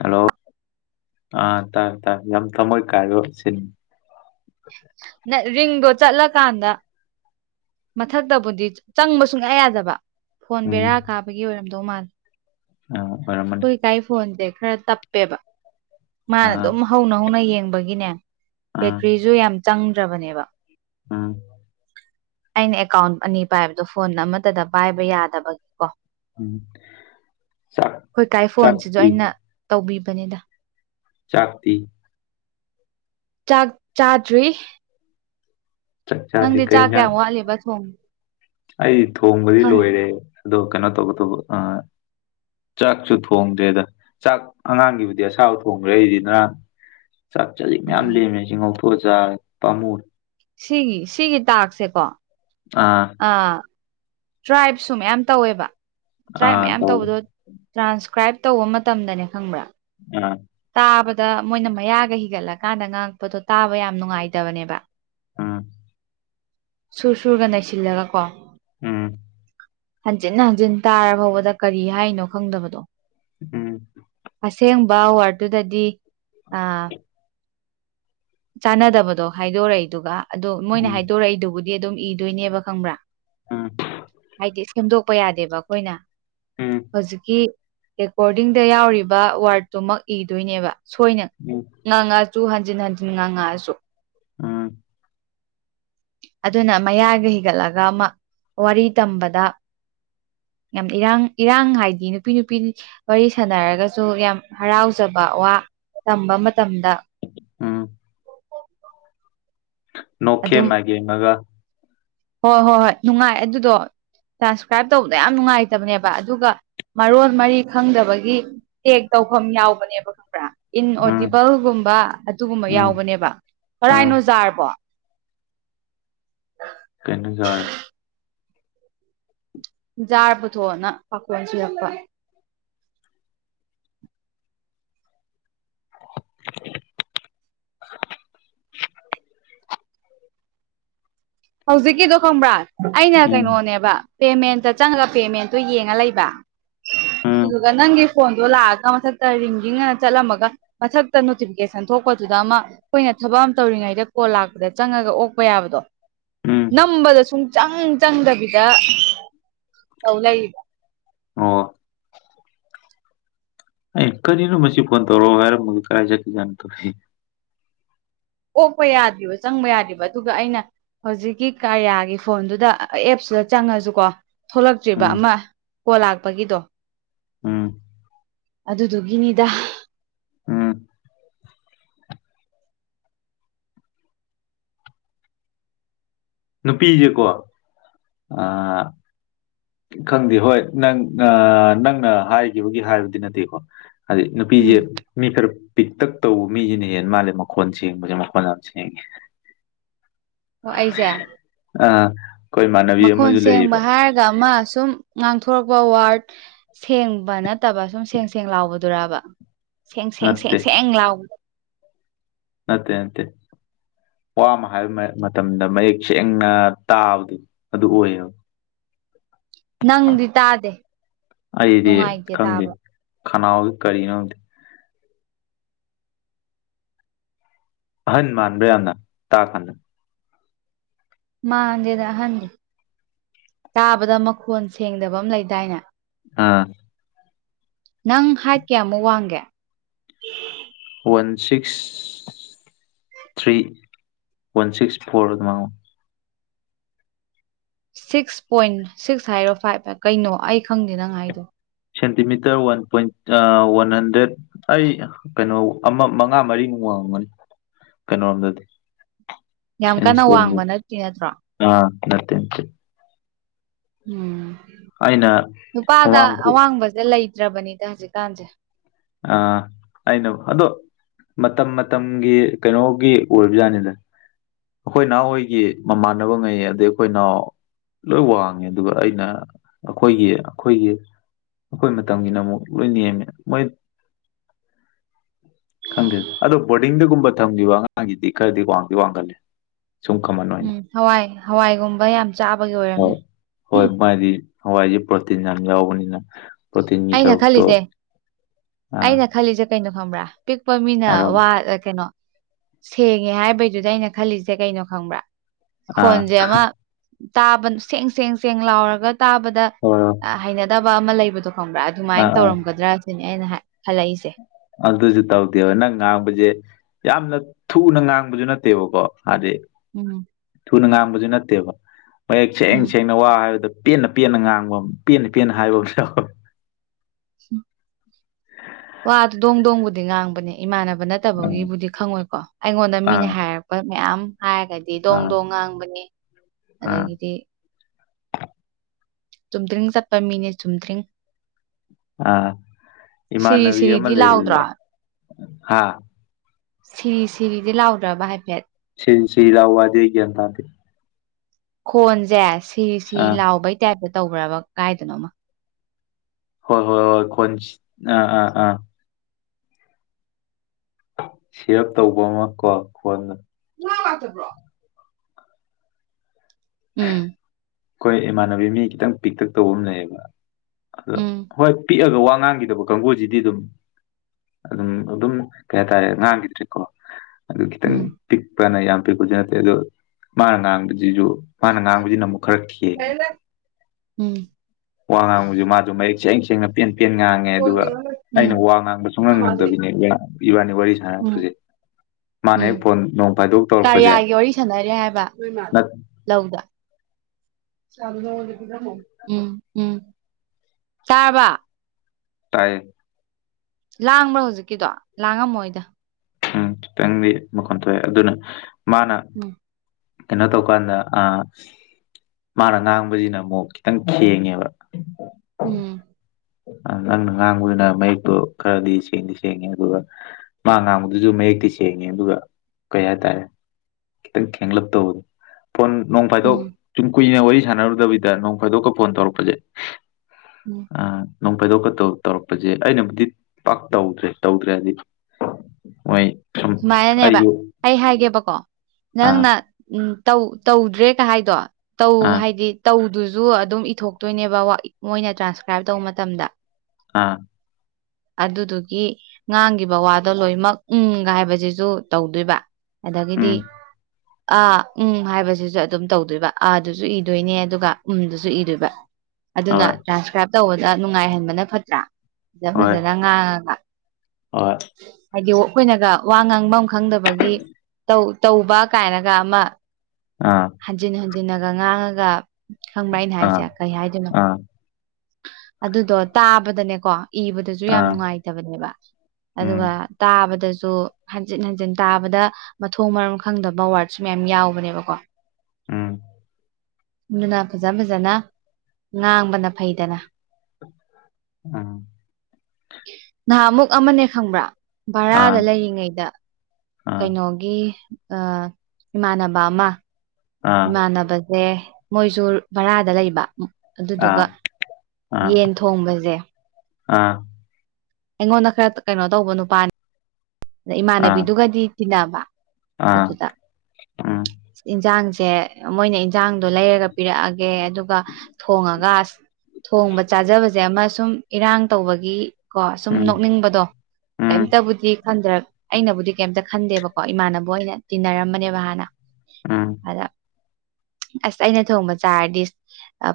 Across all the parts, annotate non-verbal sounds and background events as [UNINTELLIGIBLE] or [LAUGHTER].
hello ꯑ ꯇꯥꯔꯦ ꯇꯥꯔꯦ ꯌꯥꯝ ꯊꯃꯣꯏ ꯀꯥꯏꯕ ꯁꯤꯟꯅꯤ ꯅꯠ ꯔꯤꯡꯗꫭ ꯆꯠꯂ ꯀꯥꯟꯗ ꯃꯊꯛꯇꯕꯨꯗꯤ ꯆꯪꯕ ꯁꯨꯡꯌꯥ ꯌꯥꯗꯕ ꯐꯣꯟ ꯎꯝ ꯕꯦꯔꯥ ꯀꯥꯕꯒꯤ ꯑꯣꯏꯔꯝꯗꯧ ꯃꯥꯟ ꯑ ꯑꫭꯏꯔꯝꯃꯅꯤ ꯏꯀꯥꯏ ꯐꯣꯟꯖꯦ ꯈꯔ ꯇꯞꯄꯦꯕ ꯃꯥꯅ ꯑꯥ ꯑꯗꯨꯝ ꯍꯧꯅ ꯍꯧꯅ ꯌꯦꯡꯕꯒꯤꯅꯦ ꯑꯥ ꯕꯦꯇ꯭ꯔꯤꯖꯨ ꯌꯥꯝ ꯆꯪꯗ꯭ꯔꯕꯅꯦꯕ ꯎꯝ ꯑꯩꯅ ꯑꯦꯀꯥꯎꯟ ꯑꯅꯤ ꯄꯥꯏꯕꯗꯣ ꯐꯣꯟ ꯑꯃꯠꯇꯗ ꯄꯥꯏꯕ ꯌꯥꯗꯕ ꯀꯣ ꯎꯝ ꯆꯥꯛ ꯈꯣꯏ ꯀꯥꯏ ꯐꯣꯟꯁꯤꯁꯨ ꯆꯥꯛꯇꯤ ꯑꯩꯅ ꯇꯧꯕꯤꯕꯅꯤꯗ ꯆꯥꯛꯇꯤ ꯆꯥꯛ ꯆꯥꯗ꯭ꯔꯤ ꯆꯥꯛ ꯆꯥꯗ꯭ꯔꯤ ꯅꯪꯗꯤ ꯀꯩ ꯆꯥꯛ ꯌꯦꯟꯖꯥꯡ ꯀꯌꯥꯝ ꯋꯥꯠꯂꯤꯕ ꯊꯣꯡ ꯑꯩ ꯊꯣꯡꯕꯗꯤ ꯈꯪ ꯂꯣꯏꯔꯦ ꯑꯗꯣ ꯀꯩꯅꯣ ꯇꯧꯒꯗꯧꯕ ꯑ ꯆꯥꯛꯁꯨ ꯊꯣꯡꯗ꯭ꯔꯦꯗ ꯆꯥꯛ ꯑꯉꯥꯡꯒꯤꯕꯨꯗꯤ ꯑꯁꯥꯕ ꯊꯣꯡꯈ꯭ꯔꯦ ꯑꯩꯗꯤ ꯅꯔꯥꯡ ꯆꯥꯛ ꯆꯥꯖꯤꯛ ꯃꯌꯥꯝ ꯎꯝ ꯂꯦꯝꯃꯦ ꯑꯁꯤ ꯉꯧꯊꫭꯛꯑ ꯆꯥꯔꯦ ꯄꯥꯃꯨꯔ‌ꯦ ꯁꯤꯒꯤ ꯁꯤꯒꯤ ꯇꯥꯛꯁꯁꯦꯀꯣ ꯑꯥ ꯑ ꯇ꯭ꯔꯥꯏꯞꯁꯨ ꯃꯌꯥꯝ ꯇꯧꯋꯦꯕ ꯇ꯭ꯔꯥꯏꯞ ꯑꯥ ꯃꯌꯥꯝ ꯇꯧ ꯇꯧꯕꯗꯣ ꯇ꯭ꯔꯥꯟꯁꯀ꯭ꯔꯥꯏꯞ ꯇꯧꯕ ꯃꯇꯝꯗꯅꯦ ꯈꯪꯕ꯭ꯔꯥ ꯑ ꯇꯥꯕꯗ ꯃꯣꯏꯅ ꯃꯌꯥꯒ ꯍꯤꯒꯠꯂꯀꯥꯟꯗ ꯉꯥꯡꯉꯛꯄꯗꯣ ꯇꯥꯕ ꯌꯥꯝ ꯅꯨꯡꯉꯥꯏꯇꯕꯅꯦꯕ ꯎꯝ ꯁꯨꯔ ꯁꯨꯔꯒ ꯅꯩꯁꯤꯜꯂꯒ ꯀꯣ ꯎꯝ ꯍꯟꯖꯤꯟ ꯍꯟꯖꯤꯟ ꯇꯥꯔꯐꯥꯎꯕꯗ ꯀꯔꯤ ꯍꯥꯏꯅꯣ ꯈꯪꯗꯕꯗꯣ ꯎꯝ ꯑꯁꯦꯡꯕ ꯋꯥꯔ꯭ꯠꯇꯨꯗꯗꯤ ꯑꯥ ꯆꯥꯟꯅꯗꯕꯗꯣ ꯍꯥꯏꯗꯣꯔꯛꯏꯗꯨꯒ ꯑꯗꯣ ꯃꯣꯏꯅ ꯎꯝ ꯍꯥꯏꯗꯣꯔꯛꯏꯗꯨꯕꯨ ꯗꯤ ꯑꯗꯨꯝ ꯏꯗꯣꯏꯅꯦꯕ ꯈꯪꯕ꯭ꯔꯥ ꯎꯝ ꯍꯥꯏꯗꯤ ꯁꯦꯝꯗꯣꯛꯄ ꯌꯥꯗꯦꯕ ꯑꯈꯣꯏꯅ ꯎꯝ ꯍꯧꯖꯤꯛꯀꯤ ꯔꯦꯀꯣꯔꯗꯤꯡꯗ ꯌꯥꯎꯔꯤꯕ ꯋꯥꯔ꯭ꯠꯇꯨꯃꯛ ꯏꯗꯣꯏꯅꯦꯕ ꯁꯣꯏꯅ ꯎꯝ ꯉꯡꯉꯛꯑꯁꯨ ꯍꯟꯖꯤꯟ ꯍꯟꯖꯤꯟ ꯉꯥꯡꯉꯛꯑꯁꯨ ꯎꯝ ꯑꯗꯨꯅ ꯃꯌꯥꯒ ꯍꯤꯒꯠꯂꯒ ꯑꯃ ꯋꯥꯔꯤ ꯇꯝꯕꯗ ꯌꯥꯝ ꯏꯔꯥꯡ ꯏꯔꯥꯡ ꯍꯥꯏꯗꯤ ꯅꯨꯄꯤ ꯅꯨꯄꯤ ꯋꯥꯔꯤ ꯁꯥꯟꯅꯔꯒꯁꯨ ꯌꯥꯝ ꯍꯔꯥꯎꯖꯕ ꯋꯥ ꯇꯝꯕ ꯃꯇꯝꯗ ꯎꯝ ꯅꯣꯛꯈꯦꯝ ꯑꯗꯨꯝ ꯍꯥꯏꯒꯦꯝꯃꯒ ꯍꯣꯏ ꯍꯣꯏ ꯍꯣꯏ ꯅꯨꯡꯉꯥꯏ ꯑꯗꯨꯗꯣ ꯇ꯭ꯔꯥꯟꯁꯀ꯭ꯔꯥꯏꯞ ꯇꯧꯕꯗ ꯌꯥꯝ ꯅꯨꯡꯉꯥꯏꯇꯕꯅꯦꯕ ꯑꯗꯨꯒ ꯃꯔꯣꯟ ꯃꯔꯤ ꯈꯪꯗꯕꯒꯤ ꯇꯦꯛ ꯇꯧꯐꯝ ꯌꯥꯎꯕꯅꯦꯕ ꯈꯪꯕ꯭ꯔꯥ ꯎꯝ ꯏꯟꯑꯣꯗꯤꯕꯜꯒꯨꯝꯕ ꯑꯗꯨꯒꯨꯝꯕ ꯎꯝ ꯌꯥꯎꯕꯅꯦꯕ ꯎꯝ ꯀꯔꯥꯏꯅꯣꯖꯥꯔꯔꯕꯣ ꯀꯩꯅꯣꯖꯔ ꯖꯥꯔ ꯄꯨꯊꯣꯛꯑꯅ ꯄꯥꯈꯣꯟ ꯁꯨꯔꯛꯄ ꯍꯧꯖꯤꯛꯀꯤꯗꯣ ꯈꯪꯕ꯭ꯔꯥ ꯑꯩꯅ ꯎꯝ ꯀꯩꯅꯣꯅꯦꯕ ꯄꯦꯃꯦꯟꯇ ꯆꯪꯉꯒ ꯄꯦꯃꯦꯟꯇꯣ ꯌꯦꯡꯉ ꯂꯩꯕ ꯎꯝ ꯑꯗꯨꯗꯨꯒ ꯅꯪꯒꯤ ꯐꯣꯟꯗꯣ ꯂꯥꯛꯑꯒ ꯃꯊꯛꯇ ꯡꯡꯉꯅ ꯆꯠꯂꯝꯃꯒ ꯃꯊꯛꯇ ꯅꯣꯇꯤꯐꯤꯀꯦꯁꯟ ꯊꯣꯛꯄꯗꯨꯗ ꯑꯃ ꯑꯩꯈꯣꯏꯅ ꯊꯕꯛ ꯑꯃ ꯇꯧꯔꯤꯉꯩꯗ ꯀꯣꯜ ꯂꯥꯛꯄꯗ ꯆꯪꯉꯒ ꯑꯣꯛꯄ ꯌꯥꯕꯗꯣ ꯎꯝ ꯅꯝꯕꯗ ꯁꯨꯡꯆꯪ ꯆꯪꯗꯕꯤꯗ ꯇꯧ ꯂꯩꯔꯤꯕ ꯑꯣ ꯑ ꯀꯔꯤꯅ ꯃꯁꯤ ꯐꯣꯟ ꯇꯧꯔꯑꯣ ꯈꯔ ꯃ ꯀꯥꯏꯖ ꯀ ꯌꯥ ꯇ ꯑꯣꯛꯄ ꯌꯥꯗ꯭ꯔꯤꯕ ꯆꯪꯕ ꯌꯥꯗ꯭ꯔꯤꯕ ꯑꯗꯨꯒ ꯑꯩꯅ ꯍꯧꯖꯤꯛꯀꯤ ꯀꯔꯤꯌꯥꯒꯤ ꯐꯣꯟꯗꯨꯗ ꯑꯦꯞꯁꯤꯗ ꯆꯪꯉꯁꯨꯀꯣ ꯊꯣꯛꯂꯛꯇ꯭ꯔꯤꯕ ꯎꯝ ꯑꯃ ꯀꯣ ꯂꯥꯛꯄꯒꯤꯗꯣ ꯎꯝ ꯑꯗꯨꯗꯨꯒꯤꯅꯤꯗ ꯎꯝ ꯅꯨꯄꯤꯁꯦꯀꯣ ꯑ ꯀꯌꯨꯝ ꯈꯪꯗꯦ ꯍꯣꯏ ꯅꯪ ꯅꯪꯅ ꯍꯥꯏꯈꯤꯕꯒꯤ ꯍꯥꯏꯕꯗꯤ ꯅꯠꯇꯦꯀꯣ ꯑ ꯅꯨꯄꯤꯁꯤꯦ ꯎꯝ ꯃꯤ ꯈꯔ ꯄꯤꯛꯇꯛ ꯇꯧꯕ ꯃꯤꯁꯤꯅ ꯍꯦꯟꯅ ꯃꯥꯜꯂꯦ ꯃꯈꯣꯟ ꯁꯦꯡꯕꯁꯦ ꯃꯈꯣꯟ ꯌꯥꯝ ꯁꯦꯡꯉꯦ ꯑꯣ ꯑꯩꯁꯦ ꯑꯥ ꯑꯩꯈꯣꯏ ꯏꯃꯥꯟꯅꯕꯤ ꯃꯈꯣꯟ ꯑꯃꯁꯨ ꯁꯦꯡꯕ ꯂꯩꯌꯦꯕ ꯍꯥꯏꯔꯒ ꯑꯃ ꯁꯨꯝ ꯉꯥꯡꯊꯣꯔꯛꯄ ꯋꯥꯔꯗ ꯁꯦꯡꯕ ꯅꯠꯇꯕ ꯁꯨꯝ ꯁꯦꯡ ꯁꯦꯡ ꯂꯥꯎꯕꯗꯨꯔꯔꯕ ꯁꯦꯡ ꯁꯦꯡ ꯁꯦꯡ ꯅꯠꯇꯦ ꯁꯦꯡ ꯂꯥꯎꯕꯗ ꯃꯠꯇꯦ ꯑꯠꯇꯦ ꯋꯥ ꯑꯃ ꯍꯥꯏꯕ ꯃꯇꯝꯗ ꯃꯌꯦꯛ ꯁꯦꯡꯅ ꯇꯥꯕꯗꯤ ꯑꯗꯨ ꯑꯣꯏꯌꯦꯕ ꯅꯪꯗꯤ ꯇꯥꯗꯦ ꯑꯩꯗꯤ ꯅꯨꯡꯉꯥꯏꯇꯦ ꯈꯪꯗꯦ ꯇꯥꯕ ꯈꯅꯥꯎꯁ ꯀꯔꯤꯅꯣꯗꯦ ꯑꯍꯟ ꯃꯥꯟꯕ ꯌꯥꯝꯅ ꯇꯥꯛꯀꯥꯟꯗ ꯃꯥꯟꯗꯦꯗ ꯑꯍꯟꯗꯤ ꯇꯥꯕꯗ ꯃꯈꯣꯟ ꯁꯦꯡꯗꯕ ꯑꯃ ꯂꯩꯗꯥꯏꯅꯦ ꯑꯥ ꯅꯪ ꯍꯥꯏꯠ ꯀꯌꯥꯃꯨꯛ ꯋꯥꯡꯒꯦ one six three one six four ꯑꯗꯨꯃꯥꯏꯉꫭ ꯁꯤꯛꯁ ꯄꯣꯏꯟ ꯁꯤꯛꯁ ꯍꯥꯏꯔꯣ ꯐꯥꯏꯚ ꯍꯥꯏ ꯀꯩꯅꯣ ꯑꯩ ꯈꯪꯗꯦ ꯅꯪ ꯍꯥꯏꯗꯣ centimetre one point one hundred ꯑꯩ ꯀꯩꯅꯣ ꯑꯃ ꯃꯉꯥ ꯃꯔꯤꯃꯨꯛ ꯋꯥꯡꯒꯅꯤ ꯀꯩꯅꯣꯗꯗꯤ ꯌꯥꯝ ꯀꯟꯅ ꯋꯥꯡꯕ ꯅꯠꯇꯦ ꯅꯠꯇ꯭ꯔꯣ ꯑ ꯅꯠꯇꯦ ꯅꯠꯇꯦ ꯎꯝ ꯑꯩꯅ ꯅꯨꯄꯥꯗ ꯃꯃꯥꯡ ꯑꯋꯥꯡꯕꯁꯦ ꯂꯩꯇ꯭ꯔꯕꯅꯤꯗ ꯍꯧꯖꯤꯛꯀꯥꯟꯁꯦ ꯑ ꯑꯅꯕꯨ ꯑꯗꯣ ꯃꯇꯝ ꯃꯇꯝꯒꯤ ꯀꯩꯅꯣꯒꯤ ꯑꯣꯏꯕꯖꯥꯠꯅꯤꯗ ꯑꯩꯈꯣꯏ ꯅꯍꯍꯣꯏꯒꯤ ꯃꯃꯥꯟꯅꯕ ꯉꯩ ꯑꯗꯩ ꯑꯩꯈꯣꯏꯅꯍ ꯂꯣꯏ ꯋꯥꯡꯉꯦ ꯑꯗꯨꯒ ꯑꯩꯅ ꯑꯩꯈꯣꯏꯒꯤ ꯑꯩꯈꯣꯏꯒꯤ ꯑꯩꯈꯣꯏ ꯃꯇꯝꯒꯤꯅ ꯑꯃꯨꯛ ꯂꯣꯏ ꯅꯦꯝꯃꯦ ꯃꯣꯏ ꯈꯪꯗꯦ ꯑꯗꯣ ꯕꯣꯔꯗꯤꯡꯗꯒꯨꯝꯕ ꯊꯝꯈꯤꯕ ꯑꯉꯥꯡꯒꯤꯗꯤ ꯈꯔꯗꯤ ꯋꯥꯡꯗꯤ ꯋꯥꯡꯒꯜꯂꯦ ꯁꯨꯝ ꯀꯃꯟ ꯑꯣꯏꯅ ꯎꯝ ꯍꯋꯥꯏ ꯍꯋꯥꯏꯒꯨꯝꯕ ꯌꯥꯝ ꯆꯥꯕꯒꯤ ꯑꯣꯏꯔꯝꯅꯤ ꯍꯣꯏ ꯍꯣꯏ ꯃꯗꯤ ꯍ ꯑꯩꯁꯦ ꯄ꯭ꯔꯣꯇꯤꯟ ꯌꯥꯝ ꯌꯥꯎꯕꯅꯤꯅ ꯄ꯭ꯔꯣꯇꯤꯟꯒꯤ ꯑꯩꯅ ꯁꯔꯨꯛꯇꯣ ꯈꯜꯂꯤꯁꯦ ꯑꯥ ꯑꯩꯅ ꯈꯜꯂꯤꯁꯦ ꯀꯩꯅꯣ ꯈꯪꯕ꯭ꯔꯥ ꯄꯤꯛꯄ ꯃꯤꯅ ꯍꯥꯏꯔꯣ ꯋꯥ ꯀꯩꯅꯣ ꯁꯦꯡꯉꯦ ꯍꯥꯏꯕꯩꯗꯨꯗ ꯑꯩꯅ ꯈꯜꯂꯤꯁꯦ ꯀꯩꯅꯣ ꯈꯪꯕ꯭ꯔꯥ ꯑꯥ ꯈꯣꯟꯁꯦ ꯑꯃ ꯇꯥꯕ ꯁꯦꯡ ꯁꯦꯡ ꯁꯦꯡ ꯂꯥꯎꯔꯒ ꯇꯥꯕꯗ ꯍꯣꯏ ꯍꯣꯏ ꯍꯩꯅꯗꯕ ꯑꯃ ꯂꯩꯕꯗꯣ ꯈꯪꯕ꯭ꯔꯥ ꯑꯥ ꯑꯗꯨꯃꯥꯏꯅ ꯑꯥ ꯇꯧꯔꯝꯒꯗ꯭ꯔꯥ ꯁꯤꯅꯦ ꯑꯩꯅ ꯈꯜꯂꯛꯏꯁꯦ ꯑꯗꯨꯁꯨ ꯇꯧꯗ‌ꯦꯕ ꯅꯪ ꯉꯥꯡꯕꯁꯦ ꯌꯥꯝꯅ ꯊꯨꯅ ꯉꯥꯡꯕꯁꯨ ꯅꯠꯇꯦꯕꯀꯣ ꯍꯥꯏꯗꯤ ꯎꯝ ꯊꯨꯅ ꯉꯥꯡꯕꯁꯨ ꯅꯠꯇꯦꯕ ꯃꯌꯦꯛ ꯁꯦꯡ ꯎꯝ ꯁꯦꯡ ꯅꯋꯥ ꯍꯥꯏꯕꯗ ꯄꯦꯟꯅ ꯄꯦꯟꯅ ꯉꯥꯡꯕ ꯄꯦꯟꯅ ꯄꯦꯟꯅ ꯍꯥꯏꯕ ꯑꯃ ꯌꯥꯎꯋꯤ ꯋꯥꯗꯨ ꯗꯣꯡ ꯗꯣꯡꯕꯨꯗꯤ ꯉꯥꯡꯕꯅꯦ ꯏꯃꯥꯟꯅꯕ ꯅ‌ꯠ ꯅꯠꯇꯕꯒꯤꯕꯨꯗꯤ ꯈꯪꯉꯣꯏꯀꯣ ꯑꯩꯉꯣꯟꯗ ꯑꯥ ꯃꯤꯅ ꯍꯥꯏꯔꯛꯄ ꯃꯌꯥꯝ ꯍꯥꯏꯔꯒꯗꯤ ꯗꯣꯡ ꯑꯥ ꯗꯣꯡ ꯉꯥꯡꯕꯅꯦ ꯑꯥ ꯑꯗꯒꯤꯗꯤ ꯆꯨꯝꯗ꯭ꯔꯤꯡ ꯆꯠꯄ ꯃꯤꯅꯦ ꯆꯨꯝꯗ꯭ꯔꯤꯡ ꯑꯥ ꯁꯤꯔꯤ ꯏꯃꯥꯟꯅꯕꯤ ꯑꯃ ꯁꯤꯔꯤꯗꯤ ꯂꯩꯏꯕ ꯂꯥꯎꯗ꯭ꯔꯣ ꯍꯥ ꯁꯤꯔꯤ ꯁꯤꯔꯤꯗꯤ ꯂꯥꯎꯗ꯭ꯔꯕ ꯍꯥꯏꯐꯦꯠ ꯁꯤꯔꯤ ꯁꯤꯔꯤ ꯂꯥꯎꯕꯗꯤ ꯑꯩ ꯒꯤꯌꯥꯟ ꯇꯥꯗ‌ꯦ ꯈꯣꯟꯁꯦ ꯁꯤꯔꯤ ꯁꯤꯔꯤ ꯑꯥ ꯂꯥꯎꯕꯩ ꯇꯥꯏꯞꯇ ꯇꯧꯕ꯭ꯔꯕꯥ ꯀꯥꯏꯗꯅꯣꯝꯃ ꯍꯣꯏ ꯍꯣꯏ ꯍꯣꯏ ꯈꫭꯟ ꯁꯤ ꯑꯥ ꯑꯥ ꯑꯥ ꯁꯦꯚ ꯇꯧꯕ ꯑꯃ ꯀꯣ ꯈꯣꯟ ꯄꯨꯔ ꯃꯥꯠꯇꯕ꯭ꯔꯣ [UNINTELLIGIBLE] ꯎꯝ ꯑꯩꯈꯣꯏ ꯏꯃꯥꯟꯅꯕꯤ ꯃꯤ ꯈꯤꯇꯪ ꯄꯤꯛꯇꯛ ꯇꯧꯕ ꯑꯃ ꯂꯩꯌꯦꯕ ꯑꯗꯣ ꯎꯝ ꯍꯣꯏ ꯄꯤꯛꯑꯒ ꯋꯥ ꯉꯥꯡꯈꯤꯗꯕ ꯀꯥꯡꯒꯨꯁꯤꯗꯤ ꯑꯗꯨꯝ ꯑꯗꯨꯝ ꯑꯗꯨꯝ ꯀꯩ ꯍꯥꯏꯇꯥꯔꯦ ꯉꯥꯡꯈꯤꯗ꯭ꯔꯦꯀꯣ ꯑꯗꯨ ꯈꯤꯇꯪ ꯎꯝ ꯄꯤꯛꯄꯅ ꯌꯥꯝ ꯄꯤꯛꯄꯗꯤ ꯅꯠꯇꯦ ꯑꯗꯨ ꯃꯥꯅ ꯉꯥꯡꯕꯁꯤꯁꯨ ꯃꯥꯅ ꯉꯥꯡꯕꯁꯤꯅ ꯑꯃꯨꯛ ꯈꯔ ꯈ‌ꯦꯡꯉꯦ ꯎꯝ ꯋꯥ ꯉꯥꯡꯕꯁꯤ ꯃꯥꯁꯨ ꯃꯌꯦꯛ ꯁꯦꯡ ꯁꯦꯡꯅ ꯄꯦꯟ ꯄꯦꯟ ꯉꯥꯡꯉꯦ ꯉꯦ ꯑꯗꯨꯒ ꯑꯩꯅ ꯎꯝ ꯋꯥ ꯉꯥꯡꯕꯁꯨꯨꯡꯅꯪ ꯅꯪꯗꯕꯤꯅꯦ ꯏꯕꯥꯅꯤ ꯋꯥꯔꯤ ꯁꯥꯟꯅꯔꯛꯄꯁꯦ ꯎꯝ ꯃꯥꯅ ꯍꯦꯛ ꯎꯝ ꯐꯣꯟ ꯅꯣꯡ ꯐꯥꯏꯗꯣꯛ ꯇꯧꯔꯛꯄꯁꯦ ꯀꯔꯤꯌꯥꯒꯤ ꯋꯥꯔꯤ ꯁꯥꯟꯅꯔꯤ ꯍꯥꯏꯕ ꯅꯠ ꯂꯧꯗ ꯎꯝ ꯎꯝ ꯇꯥꯔꯕꯥ ꯇꯥꯏꯌꯦ ꯂꯥꯡꯕ꯭ꯔꯥ ꯍꯧꯖꯤꯛꯀꯤꯗꯣ ꯂꯥꯡꯉꯝꯃꯣꯏꯗ ꯎꯝ ꯈꯤꯇꯪꯗꯤ ꯃꯈꯣꯟ ꯊꯣꯛꯑꯦ ꯑꯗꯨꯅ ꯃꯥꯅ ꯎꯝ ꯀꯩꯅꯣ ꯇꯧꯀꯥꯟꯗ ꯑꯥ ꯃꯥꯅ ꯉꯥꯡꯕꯁꯤꯅ ꯑꯃꯨꯛ ꯈꯤꯇꯪ ꯈꯦꯡꯉꯦꯕ ꯎꯝ ꯅꯪꯅ ꯉꯥꯡꯕꯗꯨꯅ ꯃꯌꯦꯛꯇꯣ ꯈꯔꯗꯤ ꯁꯦꯡꯗꯤ ꯁꯦꯡꯉꯦ ꯑꯗꯨꯒ ꯃꯥ ꯉꯥꯡꯕꯗꯨꯁꯨ ꯃꯌꯦꯛꯇꯤ ꯁꯦꯡꯉꯦ ꯑꯗꯨꯒ ꯀꯩ ꯍꯥꯏꯇꯥꯔꯦ ꯈꯤꯇꯪ ꯈꯦꯡꯂꯞ ꯇꯧꯕꯗꯣ ꯐꯣꯟ ꯅꯣꯡ ꯐꯥꯏꯗꯣꯛ ꯎꯝ ꯁꯨꯝ ꯀꯨꯏꯅ ꯋꯥꯔꯤ ꯁꯥꯟꯅꯔꯨꯗꯕꯤꯗ ꯅꯣꯡ ꯐꯥꯏꯗꯣꯛꯀ ꯐꯣꯟ ꯇꯧꯔꯛꯄꯁꯦ ꯎꯝ ꯑ ꯅꯣꯡ ꯐꯩꯗꯣꯛꯀꯇꯧ ꯇꯧꯔꯛꯄꯁꯦ ꯑꯩꯅꯕꯨꯗꯤ ꯄꯥꯛ ꯇꯧꯗ꯭ꯔꯦ ꯇꯧꯗ꯭ꯔꯦ ꯍꯥꯏꯗꯤ [UNINTELLIGIBLE] ꯁꯨꯃꯥꯏꯅꯅꯦꯕ ꯑꯩꯁꯨ ꯑꯩ ꯍꯥꯏꯒꯦꯕꯀꯣ ꯑꯥ ꯅꯪꯅ ꯎꯝ ꯇꯧꯗ꯭ꯔꯦ ꯀꯥ ꯍꯥꯏꯗꯣ ꯇꯧ ꯑꯥ ꯍꯥꯏꯗꯤ ꯇꯧ ꯑꯗꯨꯁꯨ ꯑꯗꯨꯝ ꯏꯊꯣꯛꯇꯣꯏꯅꯦꯕ ꯃꯣꯏꯅ ꯇ꯭ꯔꯥꯟꯁꯀ꯭ꯔꯥꯏꯞ ꯇꯧꯕ ꯃꯇꯝꯗ ꯑꯥ ꯑꯗꯨꯗꯨꯒꯤ ꯉꯥꯡꯈꯤꯕ ꯋꯥꯗꯣ ꯂꯣꯏꯅꯃꯛ ꯎꯪꯒ ꯍꯥꯏꯕ ꯍꯥꯏꯕꯁꯤꯁꯨ ꯇꯧꯗꯣꯏꯕ ꯑꯗꯒꯤꯗꯤ ꯎꯝ ꯑꯥ ꯎꯝ ꯍꯥꯏꯕꯁꯤꯁꯨ ꯑꯗꯨꯝ ꯇꯧꯗꯣꯏꯕ ꯑꯥꯗꯨꯁꯨ ꯏꯗꯣꯏꯅꯦ ꯑꯗꯨꯒ ꯎꯝꯗꯨꯁꯨ ꯏꯗꯣꯏꯕ ꯑꯗꯨꯅ ꯍꯣꯏ ꯇ꯭ꯔꯥꯟꯁꯀ꯭ꯔꯥꯏꯞ ꯇꯧꯕꯗ ꯅꯨꯡꯉꯥꯏꯍꯟꯕꯅ ꯐꯠꯇ꯭ꯔꯥ ꯐꯖ ꯍꯣꯏ ꯐꯖꯅ ꯉꯥꯡꯉꯒ ꯍꯣꯏ ꯍꯥꯏꯗꯤ ꯑꯩꯈꯣꯏꯅꯒ ꯋꯥ ꯉꯥꯡꯐꯝ ꯈꯪꯗꯕꯒꯤ ꯇꯧ ꯇꯧꯕ ꯀꯥꯏꯅꯒ ꯑꯃ ꯑꯥ ꯍꯟꯖꯤꯟ ꯍꯟꯖꯤꯟꯅꯒ ꯉꯥꯡꯉꯒ ꯈꯪꯕ꯭ꯔꯥ ꯑꯩꯅ ꯑꯥ ꯍꯥꯏꯁꯦ ꯀꯩ ꯍꯥꯏꯗꯣꯏꯅꯣ ꯑꯥ ꯑꯗꯨꯗꯣ ꯇꯥꯕꯗꯅꯦꯀꯣ ꯏꯕꯗꯁꯨ ꯌꯥꯝ ꯑꯥ ꯅꯨꯡꯉꯥꯏꯇꯕꯅꯦꯕ ꯎꯝ ꯑꯗꯨꯒ ꯇꯥꯕꯗꯁꯨ ꯍꯟꯖꯤꯟ ꯍꯟꯖꯤꯟ ꯇꯥꯕꯗ ꯃꯊꯣꯡ ꯃꯔꯝ ꯈꯪꯗꯕ ꯋꯥ꯭ꯔꯠꯁꯨ ꯃꯌꯥꯝ ꯌꯥꯎꯕꯅꯦꯕꯀꯣ ꯎꯝ ꯑꯗꯨꯅ ꯐꯖ ꯐꯖꯅ ꯉꯥꯡꯕꯅ ꯐꯩꯗꯅ ꯎꯝ ꯅꯍꯥꯃꯨꯛ ꯑꯃꯅꯦ ꯈꯪꯕ꯭ꯔꯥ ꯚꯔꯥꯗ ꯑꯥ ꯂꯩꯔꯤꯉꯩꯗ ꯑꯥ ꯀꯩꯅꯣ ꯒꯤ ꯑ ꯏꯃꯥꯟꯅꯕ ꯑꯃ ꯑꯥ ꯏꯃꯥꯟꯅꯕꯁꯦ ꯃꯣꯏꯁꯨ ꯕꯔꯥꯗ ꯂꯩꯕ ꯑꯥ ꯑꯗꯨꯗꯨꯒ ꯑꯥ ꯌꯦꯟ ꯊꯣꯡꯕꯁꯦ ꯑꯥ ꯑꯩꯉꯣꯟꯗ ꯈꯔ ꯀꯩꯅꯣ ꯇꯧꯕ ꯅꯨꯄꯥꯅꯤ ꯑꯗ ꯑꯥ ꯏꯃꯥꯟꯅꯕꯤꯗꯨꯒꯗꯤ ꯇꯤꯟꯅꯕ ꯑꯥ ꯑꯗꯨꯗ ꯎꯝ ꯏꯟꯁꯥꯡꯁꯦ ꯃꯣꯏꯅ ꯏꯟꯁꯥꯡꯗꯣ ꯂꯩꯔꯒ ꯄꯤꯔꯛꯑꯒꯦ ꯑꯗꯨꯒ ꯊꯣꯡꯉꯒ ꯑꯁ ꯊꯣꯡꯕ ꯆꯥꯖꯕꯁꯦ ꯑꯃ ꯁꯨꯝ ꯏꯔꯥꯡ ꯇꯧꯕꯒꯤ ꯀꯣ ꯁꯨꯝ ꯎꯝ ꯅꯣꯛꯅꯤꯡꯕꯗꯣ ꯎꯝ ꯀꯩꯝꯇꯕꯨꯗꯤ ꯈꯟꯗꯔ ꯀꯩꯇ ꯈꯟꯗꯦꯕꯀꯣ ꯏꯃꯥꯟꯅꯕ ꯑꯣꯏꯅ ꯇꯤꯟꯅꯔꯝꯕꯅꯦꯕ ꯍꯥꯟꯅ ꯎꯝ ꯑꯗ ꯑꯁ ꯑꯩꯅ ꯊꯣꯡꯕ ꯆꯥꯔꯗꯤ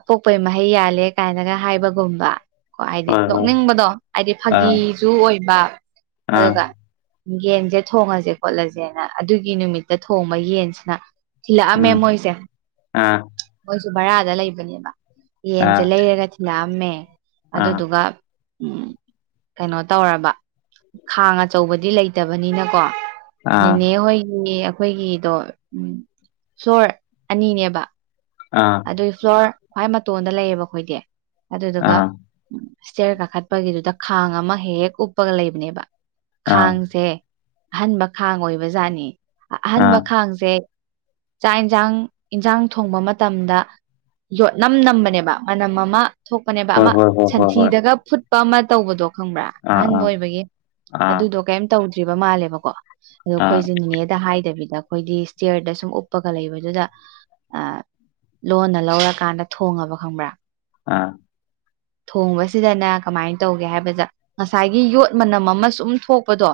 ꯄꯣꯛꯄꯩ ꯃꯍꯩ ꯌꯥꯜꯂꯦ ꯀꯥꯏꯅꯒ ꯍꯥꯏꯕꯒꯨꯝꯕ ꯀꯣ ꯍꯥꯏꯗꯤ ꯍꯣꯏ ꯍꯣꯏ ꯅꯣꯛꯅꯤꯡꯕꯗꯣ ꯍꯥꯏꯗꯤ ꯑꯥ ꯐꯥꯒꯤꯁꯨ ꯑꯣꯏꯕ ꯑꯥ ꯑꯗꯨꯒ ꯌꯦꯟꯁꯦ ꯊꯣꯡꯉꯁꯦ ꯈꯣꯠꯂꯁꯦꯅ ꯑꯗꯨꯒꯤ ꯅꯨꯃꯤꯠꯇ ꯊꯣꯡꯕ ꯌꯦꯟꯁꯤꯅ ꯊꯤꯜꯂꯛꯑꯝꯃꯦ ꯎꯝ ꯃꯣꯏꯁꯦ ꯑꯥ ꯃꯣꯏꯁꯨ ꯕꯔꯥꯗ ꯂꯩꯕꯅꯦꯕ ꯌꯦꯟꯁꯦ ꯑꯥ ꯂꯩꯔꯒ ꯂꯥꯑꯃꯦ ꯑꯥ ꯑꯗꯨꯗꯨꯒ ꯎꯝ ꯀꯩꯅꯣ ꯇꯧꯔꯕ ꯈꯥꯡꯉ ꯑꯆꯧꯕꯗꯤ ꯂꯩꯇꯕꯅꯤꯅꯀꯣ ꯑꯥ ꯅꯦꯅꯦ ꯍꯣꯏꯒꯤ ꯑꯩꯈꯣꯏꯒꯤꯗꯣ ꯁꯣꯔ ꯑꯅꯤꯅꯦꯕ ꯑꯥ ꯑꯗꯨꯒꯤ ꯐ꯭ꯂꯣꯔ ꯈ꯭ꯋꯥꯏ ꯃꯇꯣꯟꯗ ꯂꯩꯌꯦꯕ ꯑꯩꯈꯣꯏꯗꯤ ꯑꯗꯨꯗꯨꯒ ꯑꯥ ꯏꯁꯇ꯭ꯌꯔ ꯀꯥꯈꯠꯄꯒꯤꯗꯨꯗ ꯈꯥꯡ ꯑꯃ ꯍꯦꯛ ꯍꯦꯛ ꯎꯞꯄꯒ ꯂꯩꯕꯅꯦꯕ ꯑꯥ ꯈꯥꯡꯖꯦ ꯑꯍꯟꯕ ꯈꯥꯡ ꯑꯣꯏꯕꯖꯥꯠꯅꯤ ꯑꯍꯟꯕ ꯑꯥ ꯈꯥꯡꯁꯦ ꯆꯥꯛ ꯏꯟꯁꯥꯡ ꯏꯟꯖꯥꯡ ꯊꯣꯡꯕ ꯃꯇ ꯇꯝꯗ ꯌꯣꯠꯅꯝ ꯅꯝꯕꯅꯦꯕ ꯃꯅꯝ ꯑꯃ ꯊꯣꯛꯄꯅꯦꯕ ꯍꯣꯏ ꯑꯃ ꯍꯣꯏ ꯍꯣꯏ ꯍꯣꯏ ꯍꯣꯏ ꯁꯟꯊꯤꯗꯒ ꯐꯨꯠꯄ ꯑꯃ ꯇꯧꯕꯗꯣ ꯈꯪꯕ꯭ꯔꯥ ꯑꯥ ꯑꯥ ꯑꯍꯟꯕ ꯑꯣꯏꯕꯒꯤ ꯑꯥ ꯑꯗꯨꯗꯣ ꯀꯩꯝ ꯇꯧꯗ꯭ꯔꯤꯕ ꯃꯥꯜꯂꯦꯕꯀꯣ ꯑꯗꯣ ꯑꯥ ꯑꯩꯈꯣꯏꯁꯦ ꯅꯅꯦꯗ ꯍꯥꯏꯗꯕꯤꯗ ꯑꯩꯈꯣꯏꯗꯤ ꯁ꯭ꯇꯤꯌꯔꯗ ꯁꯨꯝ ꯎꯞꯄꯒ ꯂꯩꯕꯗꯨꯗ ꯑꯥ ꯂꯣꯟꯅ ꯂꯧꯔꯀꯥꯟꯗ ꯊꯣꯡꯉꯕ ꯈꯪꯕ꯭ꯔꯥ ꯑꯥ ꯊꯣꯡꯕꯁꯤꯗꯅ ꯀꯃꯥꯏꯅ ꯇꯧꯒꯦ ꯍꯥꯏꯕꯗ ꯉꯁꯥꯏꯒꯤ ꯌꯣꯠ ꯃꯅꯝ ꯑꯃ ꯁꯨꯝ ꯊꯣꯛꯄꯗꯣ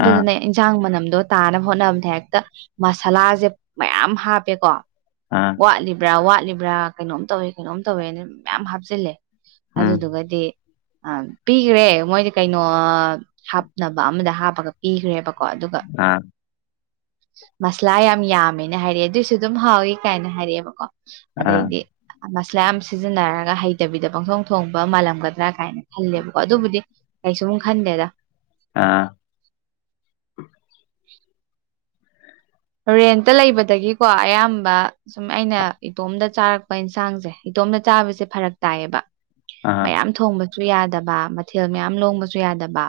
ꯑꯥ ꯏꯟꯁꯥꯡ ꯃꯅꯝꯗꯣ ꯇꯥꯅꯕ ꯍꯣꯠꯅꯕꯅꯦ ꯍꯦꯛꯇ ꯃꯁꯥꯂꯥꯁꯦ ꯃꯌꯥꯝ ꯍꯥꯞꯄꯦꯀꯣ ꯑꯥ ꯋꯥꯠꯂꯤꯕ꯭ꯔꯥ ꯋꯥꯠꯂꯤꯕ꯭ꯔꯥ ꯀꯩꯅꯣꯝ ꯇꯧꯋꯦ ꯀꯩꯅꯣꯝ ꯇꯧꯋꯦꯅ ꯃꯌꯥꯝ ꯍꯥꯞꯆꯤꯜꯂꯦ ꯎꯝ ꯑꯗꯨꯗꯨꯒꯗꯤ ꯑ ꯄꯤꯒ꯭ꯔꯦ ꯃꯣꯏꯗꯤ ꯀꯩꯅꯣ ꯍꯥꯞꯅꯕ ꯑꯃꯗ ꯍꯥꯞꯄꯒ ꯄꯤꯒ꯭ꯔꯦꯕ ꯀꯣ ꯑꯗꯨꯒ ꯑꯥ ꯃꯁꯂꯥ ꯌꯥꯝ ꯌꯥꯝꯃꯦꯅ ꯍꯥꯏꯔꯛꯑꯦ ꯑꯗꯨꯏꯁꯨ ꯑꯗꯨꯝ ꯍꯥꯎꯋ ꯀꯥꯏꯅ ꯍꯥꯏꯔꯤꯛꯑꯦꯕꯀꯣ ꯑꯥ ꯑꯗꯩꯗꯤ ꯃꯁꯂꯥ ꯌꯥꯝ ꯁꯤꯖꯤꯟꯅꯔꯒ ꯍꯩꯇꯕꯤꯗ ꯄꯪꯁꯣꯡ ꯊꯣꯡꯕ ꯃꯥꯜꯂꯝꯒꯗ꯭ꯔꯥ ꯀꯥꯏꯅ ꯈꯜꯂꯦꯕꯀꯣ ꯑꯗꯨꯕꯨꯗꯤ ꯀꯩꯁꯨꯝ ꯈꯟꯗꯦꯗ ꯑꯥ ꯔꯦꯟꯇ ꯂꯩꯕꯗꯒꯤꯀꯣ ꯑꯌꯥꯝꯕ ꯁꯨꯝ ꯑꯩꯅ ꯏꯇꯣꯝꯗ ꯆꯥꯔꯛꯄ ꯏꯟꯁꯥꯡꯁꯦ ꯏꯇꯣꯝꯗ ꯆꯥꯕꯁꯦ ꯐꯔꯛ ꯇꯥꯏꯌꯦꯕ ꯑꯥ ꯃꯌꯥꯝ ꯊꯣꯡꯕꯁꯨ ꯌꯥꯗꯕ ꯃꯊꯦꯜ ꯃꯌꯥꯝ ꯂꯣꯡꯕꯁꯨ ꯌꯥꯗꯕ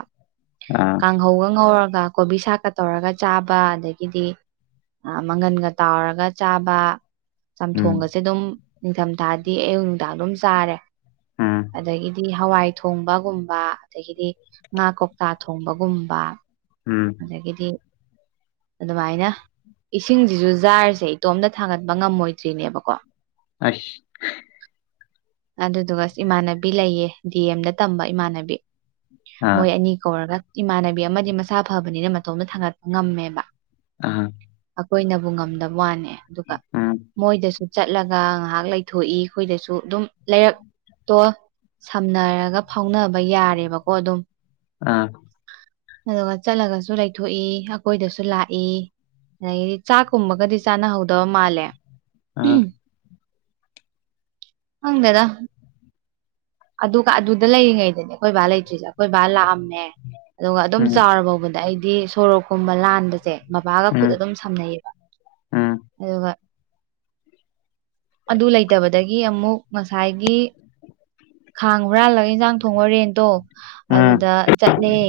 ꯑ ꯀꯥꯡꯍꯧꯒ ꯉꯧꯔꯒ ꯀꯣꯕꯤ ꯁꯥꯥꯛꯀ ꯇꯧꯔꯒ ꯆꯥꯕ ꯑꯗꯒꯤꯗꯤ ꯃꯪꯒꯟꯒ ꯇꯥꯎꯔꯒ ꯆꯥꯕ ꯎꯝ ꯆꯝꯊꯣꯡꯒꯁꯦ ꯑꯗꯨꯝ ꯅꯤꯡꯊꯝ ꯊꯥꯗꯤ ꯑꯌꯨꯛ ꯅꯨꯡꯗꯥꯡ ꯑꯗꯨꯝ ꯆꯥꯔꯦ ꯎꯝ ꯑꯗꯒꯤꯗꯤ ꯍꯋꯥꯏ ꯊꯣꯡꯕꯒꯨꯝꯕ ꯑꯗꯒꯤꯗꯤ ꯉꯥ ꯀꯧꯇꯥꯥꯛ ꯊꯣꯡꯕꯒꯨꯝꯕ ꯎꯝ ꯑꯗꯒꯤꯗꯤ ꯑꯗꯨꯃꯥꯏꯅ ꯏꯁꯤꯡꯁꯤꯁꯨ ꯖꯥꯔꯁꯦ ꯏꯇꯣꯝꯇ ꯊꯥꯡꯒꯠꯄ ꯉꯝꯃꯣꯏꯗ꯭ꯔꯤꯅꯦꯕꯀꯣ ꯑꯩꯁ ꯑꯗꯨꯗꯨꯒꯁ ꯏꯃꯥꯟꯅꯕꯤ ꯂꯩꯌꯦ ꯗꯤ ꯑꯦꯝꯗ ꯇꯝꯕ ꯏꯃꯥꯟꯅꯕꯤ ꯑꯥ ꯃꯣꯏ ꯑꯅꯤ ꯀꯧꯔꯒ ꯏꯃꯥꯟꯅꯕꯤ ꯑꯃꯗꯤ ꯃꯁꯥ ꯐꯕꯅꯤꯅ ꯃꯇꯣꯝꯇ ꯊꯥꯡꯒꯠꯄ ꯉꯝꯃꯦꯕ ꯑ ꯑꯩꯈꯣꯏꯅꯕꯨ ꯉꯝꯗꯕ ꯋꯥꯅꯦ ꯑꯗꯨꯒ ꯎꯝ ꯃꯣꯏꯗꯁꯨ ꯆꯠꯂꯒ ꯉꯥꯏꯍꯥꯛ ꯂꯩꯊꯣꯛꯏ ꯑꯩꯈꯣꯏꯗꯁꯨ ꯑꯗꯨꯝ ꯂꯩꯔꯛꯇꯣ ꯁꯝꯅꯔꯒ ꯐꯥꯎꯅꯕ ꯌꯥꯔꯦꯕꯀꯣ ꯑꯗꯨꯝ ꯑ ꯑꯗꯨꯒ ꯆꯠꯂꯒꯁꯨ ꯂꯩꯊꯣꯛꯏ ꯑꯩꯀꯣꯏꯗꯁꯨ ꯂꯥꯛꯏ ꯑꯗꯒꯤꯗꯤ ꯆꯥꯛꯀꯨꯝꯕꯒꯗꯤ ꯆꯥꯅꯍꯧꯗꯕ ꯃꯥꯜꯂꯦ ꯑꯥ ꯈꯪꯗꯗ ꯑꯗꯨ ꯑꯗꯨꯗ ꯂꯩꯔꯤꯉꯩꯗꯅꯦ ꯑꯩꯈꯣꯏ ꯕꯥ ꯂꯩꯇ꯭ꯔꯤꯖ ꯀꯣꯏꯕꯥ ꯂꯥꯛꯑꯝꯃꯦ ꯑꯗꯨꯒ ꯑꯗꯨꯝ ꯎꯝ ꯆꯥꯎꯐꯥꯎꯕꯗ ꯑꯩꯗꯤ ꯁꯣꯔꯣꯛꯀꯨꯝꯕ ꯂꯥꯟꯕꯁꯦ ꯕꯕꯥꯒ ꯈꯨꯠ ꯎꯝ ꯑꯗꯨꯝ ꯁꯝꯅꯩꯌꯦꯕ ꯎꯝ ꯑꯗꯨꯒ ꯑꯗꯨ ꯂꯩꯇꯕꯗꯗꯒꯤ ꯑꯃꯨꯛ ꯉꯁꯥꯏꯒꯤ ꯈꯥꯡ ꯍꯨꯔꯥꯜꯂꯒ ꯏꯟꯁꯥꯡ ꯊꯣꯡ ꯍꯣꯔꯦꯟꯗꯣ ꯎꯝ ꯑꯗꯨꯗ ꯆꯠꯅꯤ